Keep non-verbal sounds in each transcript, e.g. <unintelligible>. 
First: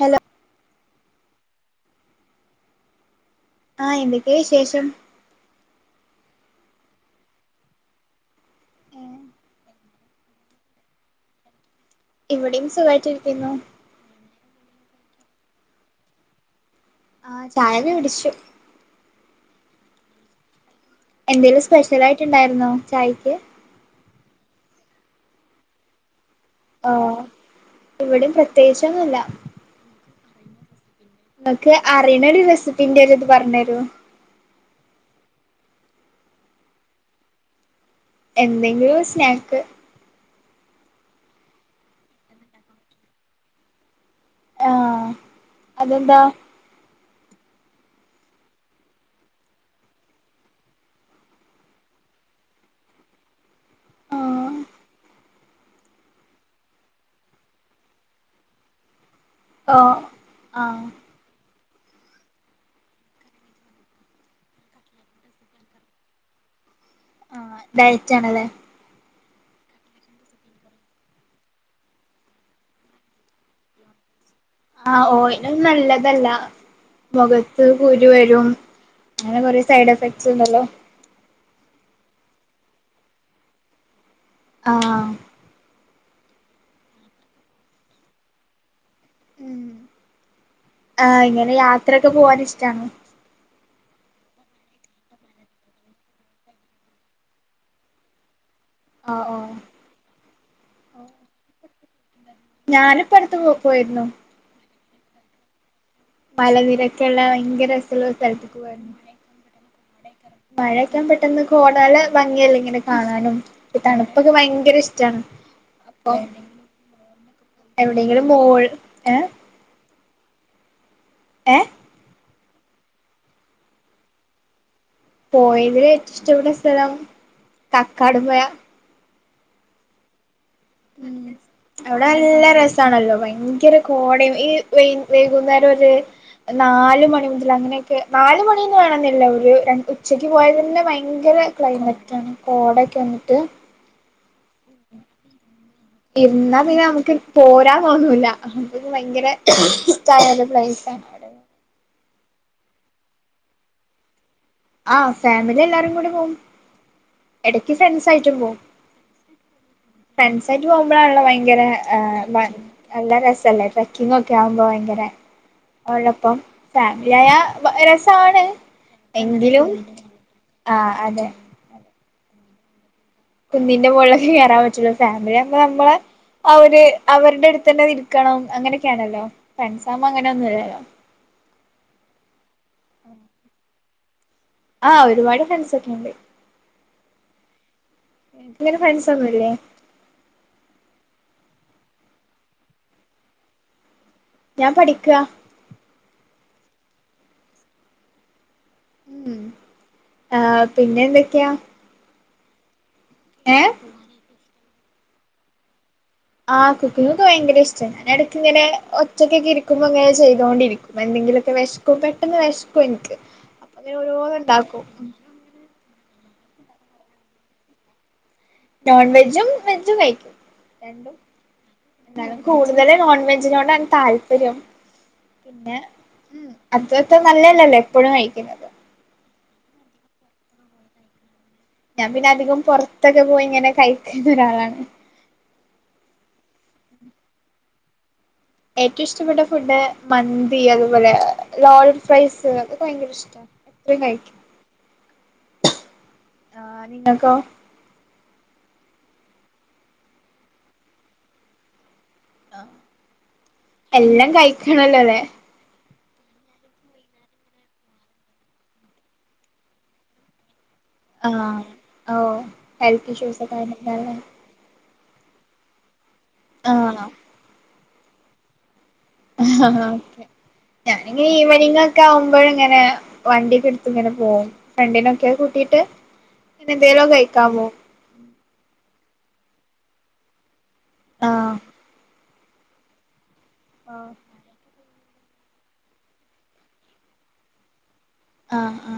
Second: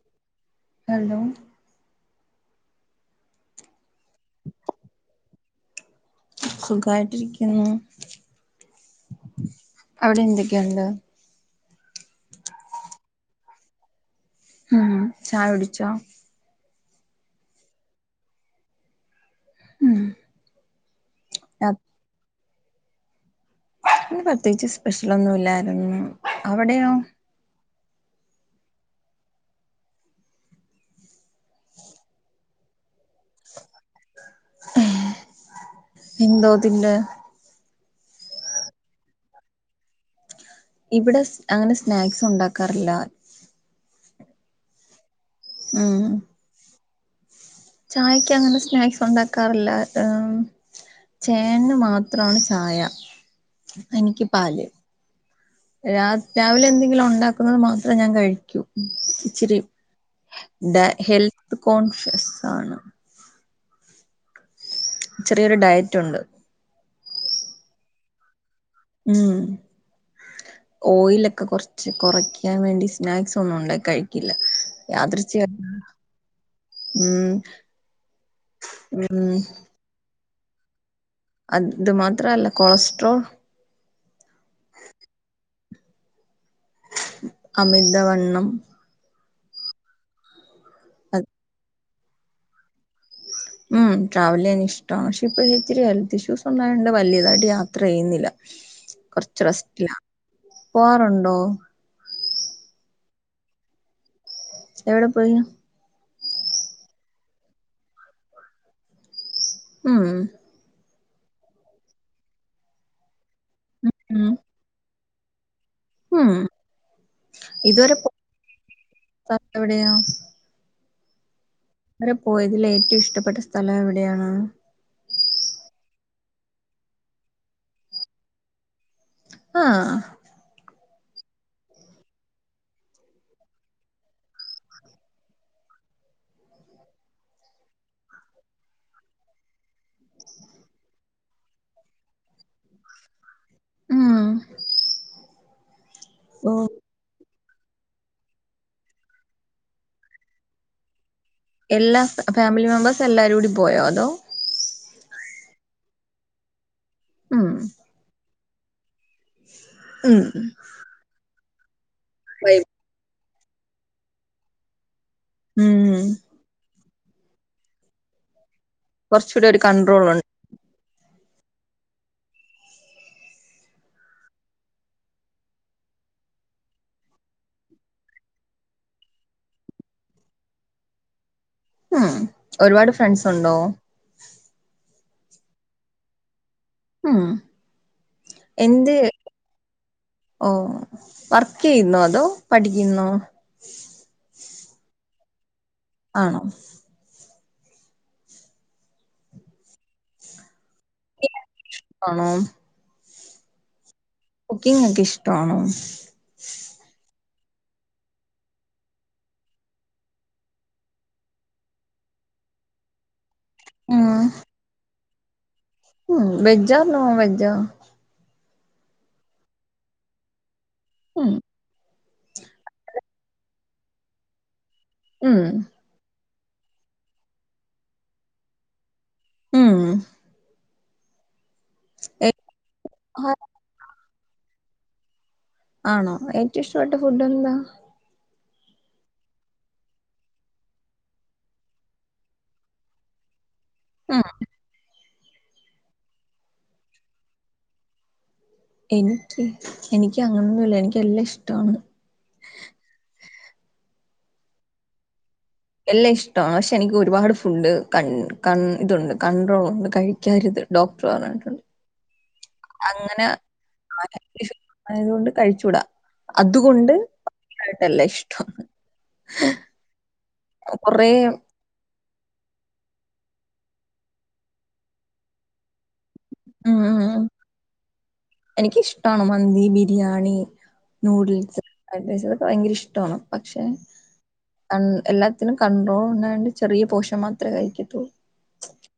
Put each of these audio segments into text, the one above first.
Hello hello ആ എന്തൊക്കെ വിശേഷം. സുഖായിട്ടിരിക്കുന്നു അവിടെ എന്തൊക്കെയുണ്ട്. ഇവിടെയും സുഖയിട്ടിരിക്കുന്നു. ഉം ചായ കുട്ച്ചോ. ആ ചായക്കെ കുടിച്ചു. ഉം. എന്തേലും സ്പെഷലായിട്ട് ഇണ്ടായിർ ന്നോ ചായക്ക്. ഇന്ന് പ്രത്യേകിച്ച് സ്പെഷ്യൽ ഒന്നും ഇല്ലായിരുന്നു. അവിടെയാ ഇവിടീം പ്രത്യേകിച്ചൊന്നുല്ല. ങ്ങക്ക് അറിണ ഒരു റെസിപ്പിന്റെ ഇത് പർഞ്ഞരോ. ഇന്തോ തിന്റെ. എന്തെങ്കിലും സ്നാക്ക്. ഇവിടെ അങ്ങനെ സ്നാക്സ് ഉണ്ടാക്കാറില്ല. ആഹ് ഉം അതെന്താ ചായക്ക് അങ്ങനെ സ്നാക്സ് ഉണ്ടാക്കാറില്ല ചേന് മാത്രാണ് ചായ എനിക്ക് ആഹ് പാല്. രാ രാവിലെ എന്തെങ്കിലും ഉണ്ടാക്കുന്നത് മാത്രം ഞാൻ കഴിക്കൂ ഇച്ചിരി ഓഹ് ആഹ് ട ഹെൽ കോൺഷ്യസ് ആണ്. ചെറിയൊരു ഡയറ്റുണ്ട്. ആ ഡയറ്റാണ്ലെ ഉം ഓയിലൊക്കെ കുറച്ച് കുറയ്ക്കാൻ വേണ്ടി സ്നാക്സ് ഒന്നും ണ്ട കഴി ആഹ് ഓയില് നല്ലതല്ല ഉം മൊഖത്ത് കുരു വരും ഉം അങ്ങനെ കൊറെ സൈഡ് എഫക് ട്ണ്ടല്ലോ. അത് മാത്രല്ല കൊളസ്ട്രോൾ ആഹ്. അമിത വണ്ണം. ഉം. ആഹ് അത് ഇങ്ങനെയാ ത്രക്കെ പോവാനിഷ്ടാണോ. ഉം ട്രാവലിയ്യാൻ ഇഷ്ടാണ് പക്ഷെ ഇപ്പൊഴ് ഇത്തിരി ഹെൽത്ത് ഇഷ്യൂസ് ഉണ്ടായോണ്ട് വലിയതായിട്ട് യാത്ര ചെയ്യുന്നില്ല. ആ ഓ കൊറച്ച് റെസ്റ്റിലാ പോവാറുണ്ടോ. ഞാനിപ്പ അടുത്ത് പോ പോയിരുന്നു. എവിടെ പോയി മല നിരക്കെള്ള ഭയങ്കര രസള്ള ഒരു സ്ഥലത്തിക്ക് പോയേർന്നു. ഉം. ക്കം പെട്ടെന്ന് കോടാല ഭംഗിയല്ലേ ഇങ്ങനെ കാണാനും. ഉം തണുപ്പൊക്കെ ഭയങ്കര ഇഷ് റ്റാണ്. അപ്പൊ ഉം ഇതുവരെ പോയ എവിടെങ്കിലും മോൾ ഏ സ്ഥലം ഏ തുവരെ പോയതില് ഏറ്റവും ഇഷ്ടപ്പെട്ട സ്ഥലം എവിടെയാണ്. പോയതിൽ ഏറ്റവും ഇഷ്ടപ്പെട്ട സ്ഥലം കക്കാട് പൊയാ. ആഹ് ഉം അവിടെ നല്ല രസാണല്ലോ ഭയങ്കര കോടേം ഈ വയ് വൈകുന്നേരം ഒര് നാല് മണി മുതൽ അങ്ങനൊക്കെ നാല് മണിന്ന് വേണെന്നില്ല ഒരു രണ്ട് ഉച്ചക്ക് പോയതന്നെ ഭയങ്കര ക്ലൈമറ്റാണ്. കോടക്കെ വന്നിട്ട് ഉം ഇരുന്നാ ഓ പിന്നെ നമുക്ക് പോരാൻ തോന്നൂല്ല. അഹം ഒരു ഭയങ്കര ഷ്ടായ ഒരു പ്ലേസാണ്. അവടെ എല്ലാ ഫാ ഫാമിലി മെമ്പേഴ്സ് എല്ലാരൂടി പോയോ അതോ ആ ഫാമിലി എല്ലാരും കൂടി പോവും. ഉം എടയ്ക്ക് ഫ്രൻഡ്സ് ആയിട്ടും പോവും. ഉം ഫ്രണ്ട്സായിട്ട് പോവുമ്പോഴാണള്ളോ ഭയ ങ്കര ആഹ് ഭ നല്ല രസ സല്ലേ ട്രക്കിംഗ് ഒക്കെ ആവുമ്പോ ഭയങ്കര ഉം ഫാമിലി ആയാ ബ രസാണ്. കുറച്ചുകൂടി ഒരു എങ്കിലും കൺട്രോൾ ഉണ്ട് ആ അതെ. കുന്നിന്റെ മോളിലൊക്കെ കേറാ പറ്റുള്ളൂ. ഫാമിലി ആവുമ്പോ നമ്മള് അവര് അവരുടെ അടുത്തന്നെ ഇരിക്കണം. അങ്ങനൊക്കെയാണല്ലോ. ഫ്രണ്ട്സാവുമ്പോ അങ്ങനെ ഒന്നുല്ലല്ലോ. ഉം ഒരുപാട് ഫ്രണ്ട്സ് ഉണ്ടോ? <unintelligible> ആഹ് ഒരുപാട് ഫൻസ ഒക്കെണ്ട്. ഉം എന്ത് ഫ്രണ്ട്സ് ഒന്നുമില്ലേ ഓ വ കയുന്നോ അതോ പഠിക്കിന്നോ ഞാൻ പഠിക്ക. ആണോ ഉം ആഹ് പിന്നെ എന്തൊക്കെയാ. ആണോ ഏഹ് കുക്കിങ് ഒക്കെ ഇഷ്ട്ടാണോ? ആഹ് കുക്കിംഗ് എനിക്ക് ഭയങ്കര ഇഷ്ട്ട ഞാനെടയ്ക്ക് ഇങ്ങനെ ഒറ്റക്കൊക്കെ ഇരിക്കുമ്പോ ഇങ്ങനെ ചെയ്തോണ്ടിരിക്കും. എന്തെിലൊക്കെ വെശക്കും പെട്ടെന്ന് വെശ്ക്കും എനിക്ക്. അങ്ങനെ ഓരോുന്ന് ഇണ്ടാക്കും. വെജ ആ നോൺ വെജാ നോൺ വെജും വെജും കയിക്കും രണ്ടും ഉം എന്താലും കൂടുതല് നോൺ വെജിനോടാണ് താല്പര്യം ഉം പിന്നെ ഉം അതത്ര നല്ലല്ലല്ലോ എപ്പോഴും കഴിക്കുന്നത് ഉം ഞാൻ പിന്നെ ഏ- അധികം പൊറത്തൊക്കെ ആ- പോയി ഇങ്ങനെ കഴി എന്തോരാളാണ് ആണോ ഏറ്റവും ഇഷ്ടപ്പെട്ട ഫുഡ് എന്താ ഏറ്റവും ഇഷ്ടപ്പെട്ട ഫുഡ് മന്തി അതുപോലെ ലോൾ ഫ്രൈസ് അതക്കെ ഭയങ്കര ഇഷ്ട എത്ര കയി ഉം ആഹ് നിങ്ങക്കോ എനിക്ക് എനിക്ക് അങ്ങനൊന്നുംല്ല എനിക്ക് എല്ലാം ഇഷ്ടാണ് ലോ എല്ലാം കഴിക്കണല്ലോ അല്ലേ എല്ലാം ഇഷ്ടണ് പക്ഷെ എനിക്ക് ഒരുപാട് ഫുഡ് കന് കന് ഇതുണ്ട് കണ്ട്രോളുണ്ട് കഴിക്കാരുത് ഡോക്ടർ ആഹ് പറഞ്ഞിടുണ്ട് ഓ ഹെൽത്ത് ഇഷ്യൂസൊക്കെ വന്നിടുടാവുല്ലേ അതുകൊണ്ട് കഴിച്ചൂടാ അതുകൊണ്ട് എല്ല ഇഷ്ടണ് ഒക്കെ കുറേ ഞാനിങ്ങനെ ഈവെനിംഗ് ഒക്കെ ഒണ്ട് ഇങ്ങനെ വണ്ടിക്ക് എടുത്ത് ഇങ്ങനെ പോകും ഫ്രണ്ടിനൊക്കെ കൂട്ടിട്ട് പിന്നെന്തെലൊക്കെ കൈക്കാപോം എനിക്കിഷ്ടാണ് മന്തി ബിരിയാണി ആഹ് നൂഡിൽസ് അനജാം ഭയങ്കരം ഇഷ്ടാണ് പക്ഷെ ആ ഹ് എല്ലാത്തിനും കണ്ട്രോൾ ഉണ്ടായൊണ്ട് ചെറിയ പോഷൻ മാത്രെ കഴിക്കതൊള്ളൂ ആ ആ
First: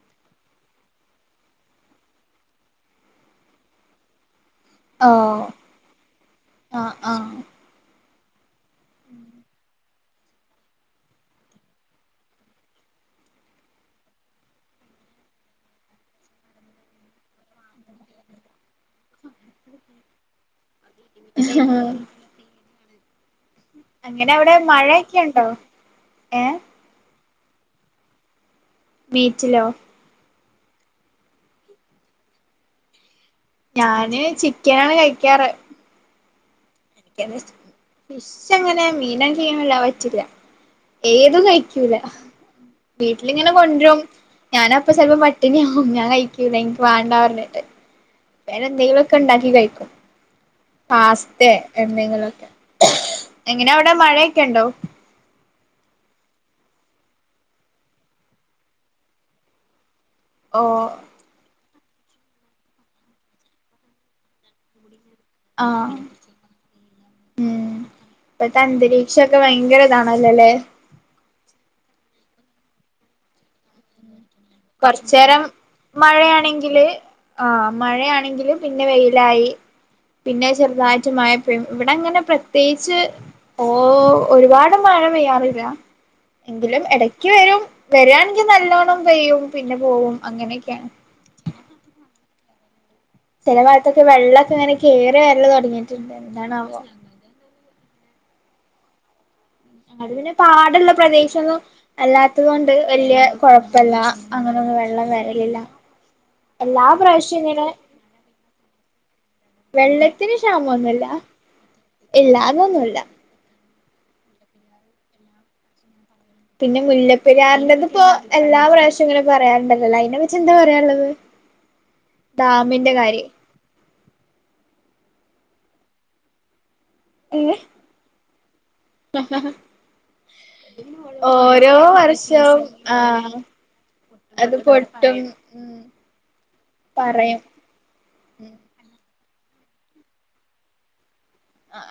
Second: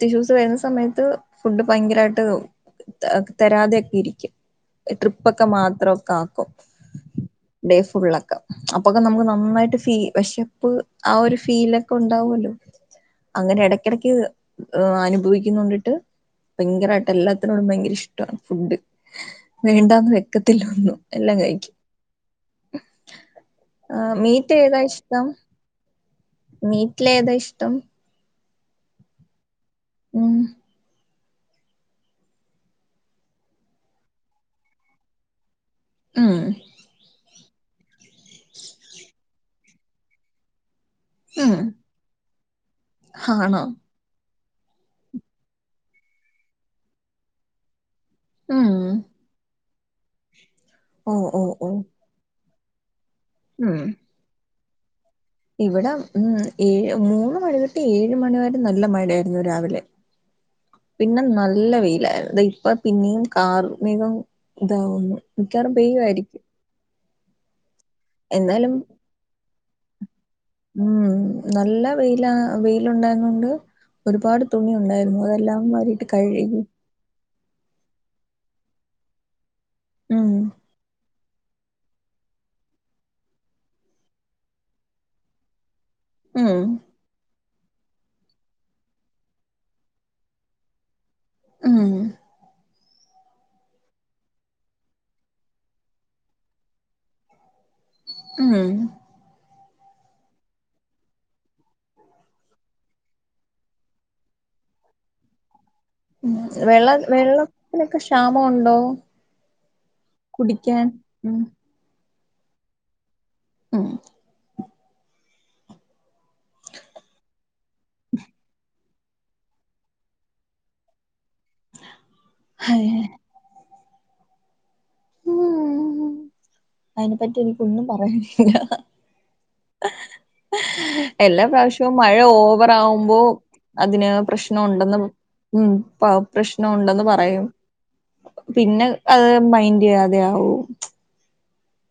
ഇഷ്യുസ് വര്ന്ന സമയത്ത് ഫുഡ് ഭയങ്കരായിട്ട് ത തരാതെക്കെ ഇരിക്കും ഈ ഓ ട്രിപ്പൊക്കെ മാത്രൊക്ക ആക്കും ആഹ് ആഹ് ഡേ ഫുള്ള് അപ്പൊക്കെ നമുക്ക് നമ് ട്ട് ഫീ പക്ഷെ ഫുൾ ആ ഒരു ഫീല ഒക്കെ ഉണ്ടാവുല്ലോ അങ്ങനെ എടക്കെടക്ക് ഏ അനുഭവിക്കുന്നിണ്ടിട്ട് ഭയങ്കരായിട്ട് എല്ലാത്തിനോടും ഭയങ്കര ഇഷ്ടാണ് ഫുഡ് വേണ്ടാന്ന് വെക്കത്തില്ല ഒനും എല്ലാ കഴിക്കും അങ്ങനെ അവിടെ മഴയൊക്കെ ഉണ്ടോ? ഏഹ് മീറ്റ്ല് ഏതാ ഇഷ്ടം മീറ്റിലോ ഉം ഞാന് ചിക്കനാണ് കഴിക്കാറ് ആ <unintelligible> ഫിഷ് എങ്ങനെ മീന ക്കെ എ ഏതും ഉം കഴിക്കൂല ആണോ ഞാന് അപ്പ ചെലപ്പ പട്ടിണിയാവും ഞാൻ കഴിക്കൂല ഇൻക്ക് വേണ്ടാർ ഞ്ഞിട്ട് വേറെ ഉം എന്തെങ്കിലൊക്കെ ഇണ്ടാക്കി ഓ ഓ പാസ്ത്തെ ഓ എന്തെങ്കിലൊക്കെ എങ്ങനെ അവടെ മഴയൊക്കെ ഇണ്ടോ ഇവിട ഉം ഏഴ് മൂന്ന് മണി തൊട്ട് ഏഴ് മണിവ വരെ നല്ല മഴയായിരുന്നു രാവിലെ ഓ പിന്നെ നല്ല വെയി ല്ലായിര്ന്നു ഇപ്പ പിന്നിം കാർമേഘം ഇതാവുന്നു മിക്കാറും ആഹ് പെയ്യു ആയിരിക്കും ഉം ഇപ്പത്തെ അന്തരീക്ഷക്കെ വയ ങ്കരതാ അല്ലലെ ഉം നല്ല വെയില വെയില് ഉണ്ടായിരുന്നോണ്ട് തുണി ഉണ്ടായിരുന്നു കൊറച്ചേരം അതെല്ലാം മാറിട്ട് കഴുകി ആ മഴയാണെങ്കില് പിന്നെ വെയിലായി ഉം പിന്നെ അഹ്‌ ചെറുതായിട്ട് മഴ ഇവിടെ അങ്ങനെ പ്രത്യേകിച്ച് ഓ ഒരുപാട് മഴ പെയ്യാറില്ല. ഉം എങ്കിലും ഇടക്ക് വരും. വരിയാണെക്കി നല്ലോണ്ണം പെയ്യും. പിന്നെ പോകും അങ്ങനെയൊക്കെയാണ്. മ്മ്. ചില ഭാഗത്തൊക്കെ വെള്ളമൊക്കെ ഇങ്ങനെ കയറി വരല് തുടങ്ങിട്ടുണ്ട് എന്താണാവോ? ഉം. അത് പിന്നെ പാടുള്ള പ്രദേശം ഒന്നും അല്ലാത്തത് കൊണ്ട് വല്യ കൊഴപ്പില്ല അങ്ങനൊന്നും വെള്ളം വരലില്ല. ഉം എല്ലാ വെള്ള പ്രാവശ്യം ഇങ്ങനെ വെള്ളത്തിനോക്കെ ക്ഷാമം ഉണ്ടോ കുടിക്കാൻ ഉം. ഇല്ല അതൊന്നുമില്ല. മ്മ് പിന്നെ മുല്ലപ്പെരിയാറിന്റെ ഇപ്പോ എല്ലാം പ്രാവിശ്യം പിന്നെ പറയാറുണ്ടല്ലോ അതിനെ പറ്റി എന്താ പറയാനുള്ളത്. ഹേ. ഡാമിന്റെ കാര്യേ. അതിനെ പറ്റി ഏഹ് എനിക്കൊന്നും പറയാനില്ല എല്ലാ ഓരോ പ്രാവശ്യവും മഴ വർഷവും ഓവറ്ആകുമ്പോ ആഹ് അതിന് അത് പ്രശ്നം ഉണ്ടെന്ന് പൊട്ടും ഉം പ്രശ്നം ഉണ്ടെന്ന് പറയും പിന്നെ. അത് മൈൻഡ് ചെയ്യാതെ ആകും.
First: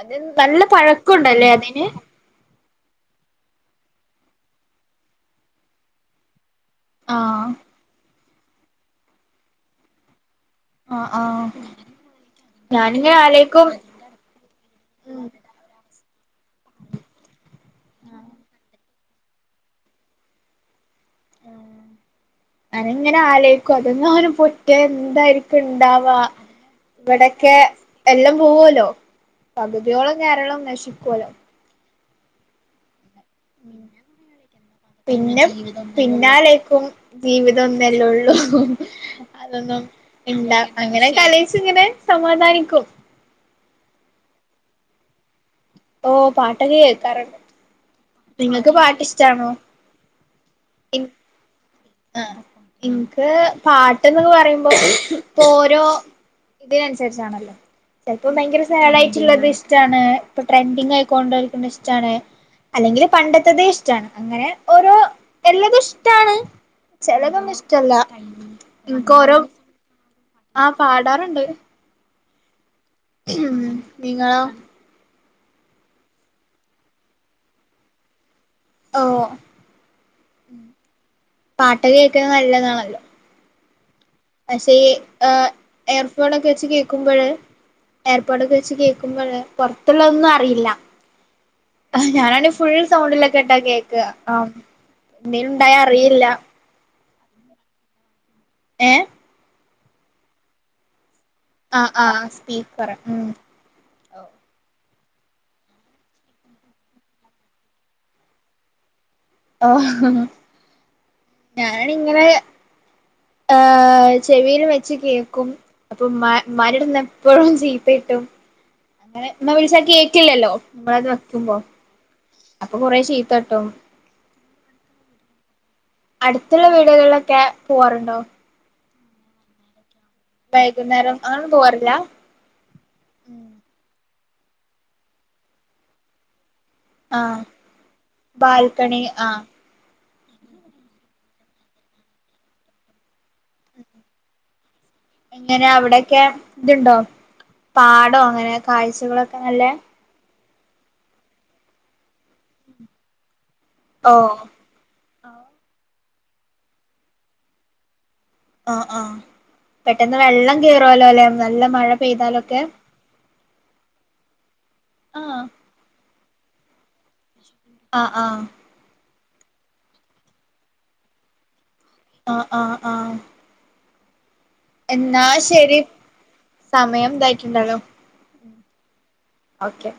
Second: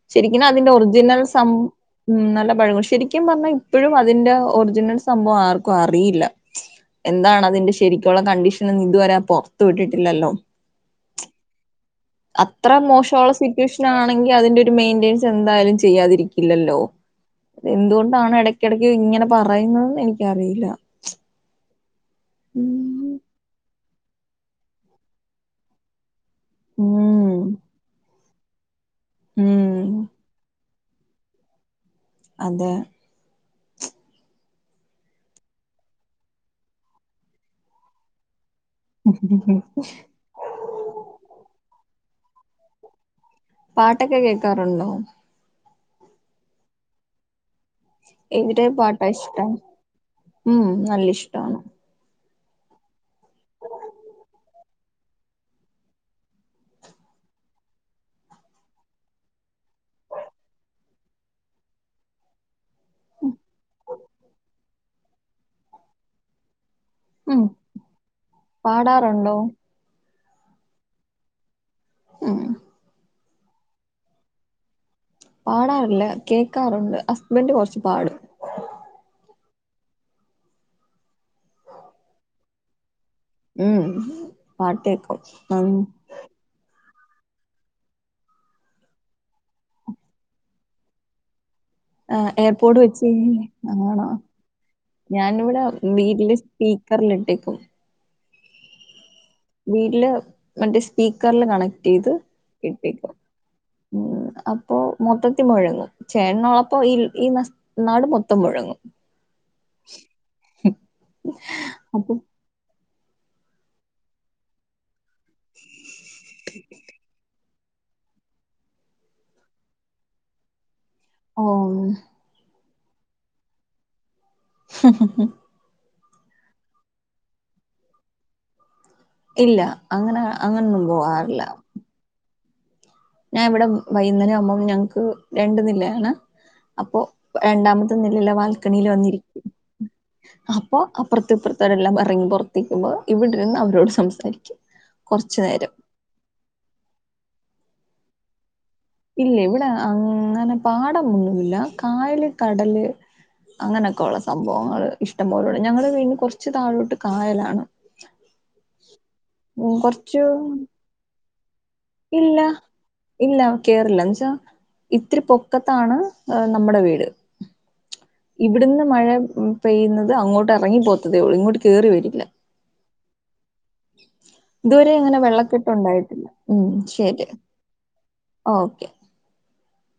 അത് ശരിക്ക് നല്ല അതിന്റെ ഒറിജിനൽ സം പഴക്കണ്ടല്ലേ അതിന് ഉം നല്ല പഴ. <unintelligible> ശരിക്കും പറഞ്ഞാൽ ഇപ്പോഴും അതിന്റെ ഒറിജിനൽ സംഭവം ആർക്കും അറിയില്ല. എന്താണ് ആഹ് അതിന്റെ ശരിക്ക ഇപ്പോ ഉള്ള കണ്ടീഷനിൽ നിന്നു ഇതുവരെ പുറത്ത് വിട്ടിട്ടില്ലല്ലോ? ആ ആഹ്‌. അത്ര മോശമുള്ള സിറ്റുവേഷൻ ആണെങ്കിൽ അതിന്റെ ഒരു മെയിന്റനൻസ് ഉം എന്തായാലും. ചെയ്യാതിരിക്കില്ലല്ലോ അ എന്തുകൊണ്ടാണ് ഇടക്കിടക്ക് ഇങ്ങനെ പറയുന്നതെന്ന് എനിക്കറിയില്ല. ഞാൻ ഇങ്ങനെ ആലേ അതൊന്ന അവനും പൊറ്റ എന്തായിരിക്കും ഇണ്ടാവാ ഉം ഇവിടൊക്കെ എല്ലോം പോവലോ. ഉം പകുതിയോളം കേരളം നശിക്കും. കൊലം. അതെ. പിന്നെ പിന്നാലേയിക്കും ജീവിതം ഒന്നല്ലേ ഉള്ളൂ. അതൊന്നും ഇണ്ട അങ്ങനെ ലോയിച്ച് ഇങ്ങനെ. സമാധാനിക്കും. പാട്ടൊക്കെ കേക്കാറുണ്ടോ? ഓഹ്‌ പാട്ടൊക്കെ കേക്കാറുണ്ട്. എതിരെയ് പാട്ടാ ഇഷ്ടം ഉം നല്ല ഇഷ്ടമാണ്. ആഹ് ഇൻക്ക് പാട്ടെന്ന്ക്ക് പറയുമ്പോ ഇപ്പൊ ഓരോ ഇതിനനുസരിച്ചാണല്ലോ ചിലപ്പോ ഭയങ്കര സാഡായിട്ടുള്ളത് ഇഷ്ടാണ് ഇപ്പൊ ട്രെൻഡിങ് ആയിക്കൊണ്ടരിക്കണ ഇഷ്ടാണ് അല്ലെങ്കില് പണ്ടത്തതെ ഇഷ്ടാണ് അങ്ങനെ ഓരോ എല്ലതും ഇഷ്ടാണ് ഉം ചെലവൊന്നും ഇഷ്ടല്ല ഇന്ക്ക് ഓരോ പാടാറുണ്ടോ ആഹ് പാടാറുണ്ട് മഹ് ചും നിങ്ങളോ പാടാറില്ല കേക്കാറുണ്ട് ഹസ്ബൻഡ് കൊറച്ച് പാടും ഓ പാട്ട് കേൾക്കുന്നത് നല്ലതാണല്ലേ ഉം പക്ഷെ പാട്ട് ഈ കേക്കും ഉം എയർഫോണൊക്കെ വെച്ച് കേ കേക്കുമ്പഴ് എയർപോടൊക്കെ വെച്ച് കേക്കുമ്പഴ് പൊറത്തുള്ളത് ഒന്നും അറിയില്ല ആ ആഹ് ഞാനാണെ ഫുൾ എയർപോർട്ട് വെച്ച് സൗണ്ടിലൊക്കെ ഇട്ടാ കേക്കാ ആണോ അ എന്തേലും ഉണ്ടായ അറിയില്ല ക്കറിലിട്ടേക്കും എഹ് വീട്ടില് മറ്റേ സ് സ്പീക്കറില് കണക്ട് ആഹ് ചെയ്ത് ആഹ് സ്പീക്കർ ഇട്ടീക്കും ഉം മഹ് അപ്പോ മൊത്തത്തി മുഴങ്ങും ചേട്ടനൊളപ്പോ ഇ ഈ ന നാട് മൊത്തം മുഴങ്ങും ആഹ്ഹഹ ഞാൻ അപ്പൊ ഇങ്ങനെ ആഹ് ചെവിൽ വെച്ച് കേ അപ്പൊ മരടുന്ന എപ്പോഴും ജീപ്പട്ടും അങ്ങനെ എന്ന വിളിച്ചാക്കി കേൾക്കില്ലല്ലോ നിങ്ങള അത് വെക്കുമ്പോ ഓഹ് അപ്പൊ കൊറേ ചീത്തട്ടും. ഹ് ഹ് ഹ് അടുത്തുള്ള വീടുകളിലൊക്കെ പോവാറുണ്ടോ? ഇല്ല അങ്ങനെ അങ്ങനൊന്നും വൈകുന്നേരം ആ പോവാറില്ല പോവാറില്ല ഞാൻ ഇവിടെ വൈകുന്നേരം സംഭം ഞങ്ങക്ക് രണ്ടന്നില്ലയാണ് അപ്പൊ ആഹ് രണ്ടാമത്തെ നിലുള്ള വാൽക്കണിയില് ബാൽക്കണി ആഹ് വന്നിരിക്കും അപ്പൊ അപ്പുറത്ത് ഇപ്പുറത്ത് എല്ലാം ഇറങ്ങി പുറത്ത് നിക്കുമ്പോ ഇവിടിരുന്നു അവരോട് സംസാരിക്കും കുറച്ചു എങ്ങനെ നേരം അവിടെക്കെ ഇതുണ്ടോ പാടോ അങ്ങനെ കാഴ്ചകളൊക്കെ ഇല്ലേ നല്ല ഇവിടെ ആപ്പ പാടംമൊന്നുല്ല കായലും കടല് അങ്ങനെയൊക്കെ ഓ ള്ള സംഭവങ്ങള് ഇഷ്ടംപോലുള്ള ഞങ്ങള് കൊർച്ചു താഴോട്ട് കായലാണ് ആ ആ ഉം പെട്ടെന്ന് കുറച്ച് വെള്ളം കേറേലോ ല്ലെ ഇല്ല ഇല്ല കേറില്ല എന്നച്ചാ ഇത്തിരി ആഹ് പൊക്കത്താണ് ആ നമ്മുടെ വീട് ആഹ് ആഹ് ഇവിടുന്ന് മഴ പെയ്യുന്നത് അങ്ങോട്ടെ റങ്ങി പോകത്തേയുള്ളൂ ഇങ്ങോട്ട് കേറി വരൂല ആ <unintelligible> ഇതുവരെങ്ങനെ വെള്ളക്കെട്ട് ണ്ടായിട്ടില്ല ഉം സമയം ശരി ഇതായിട്ടുണ്ടല്ലോ ഓക്കെ ഓക്കെ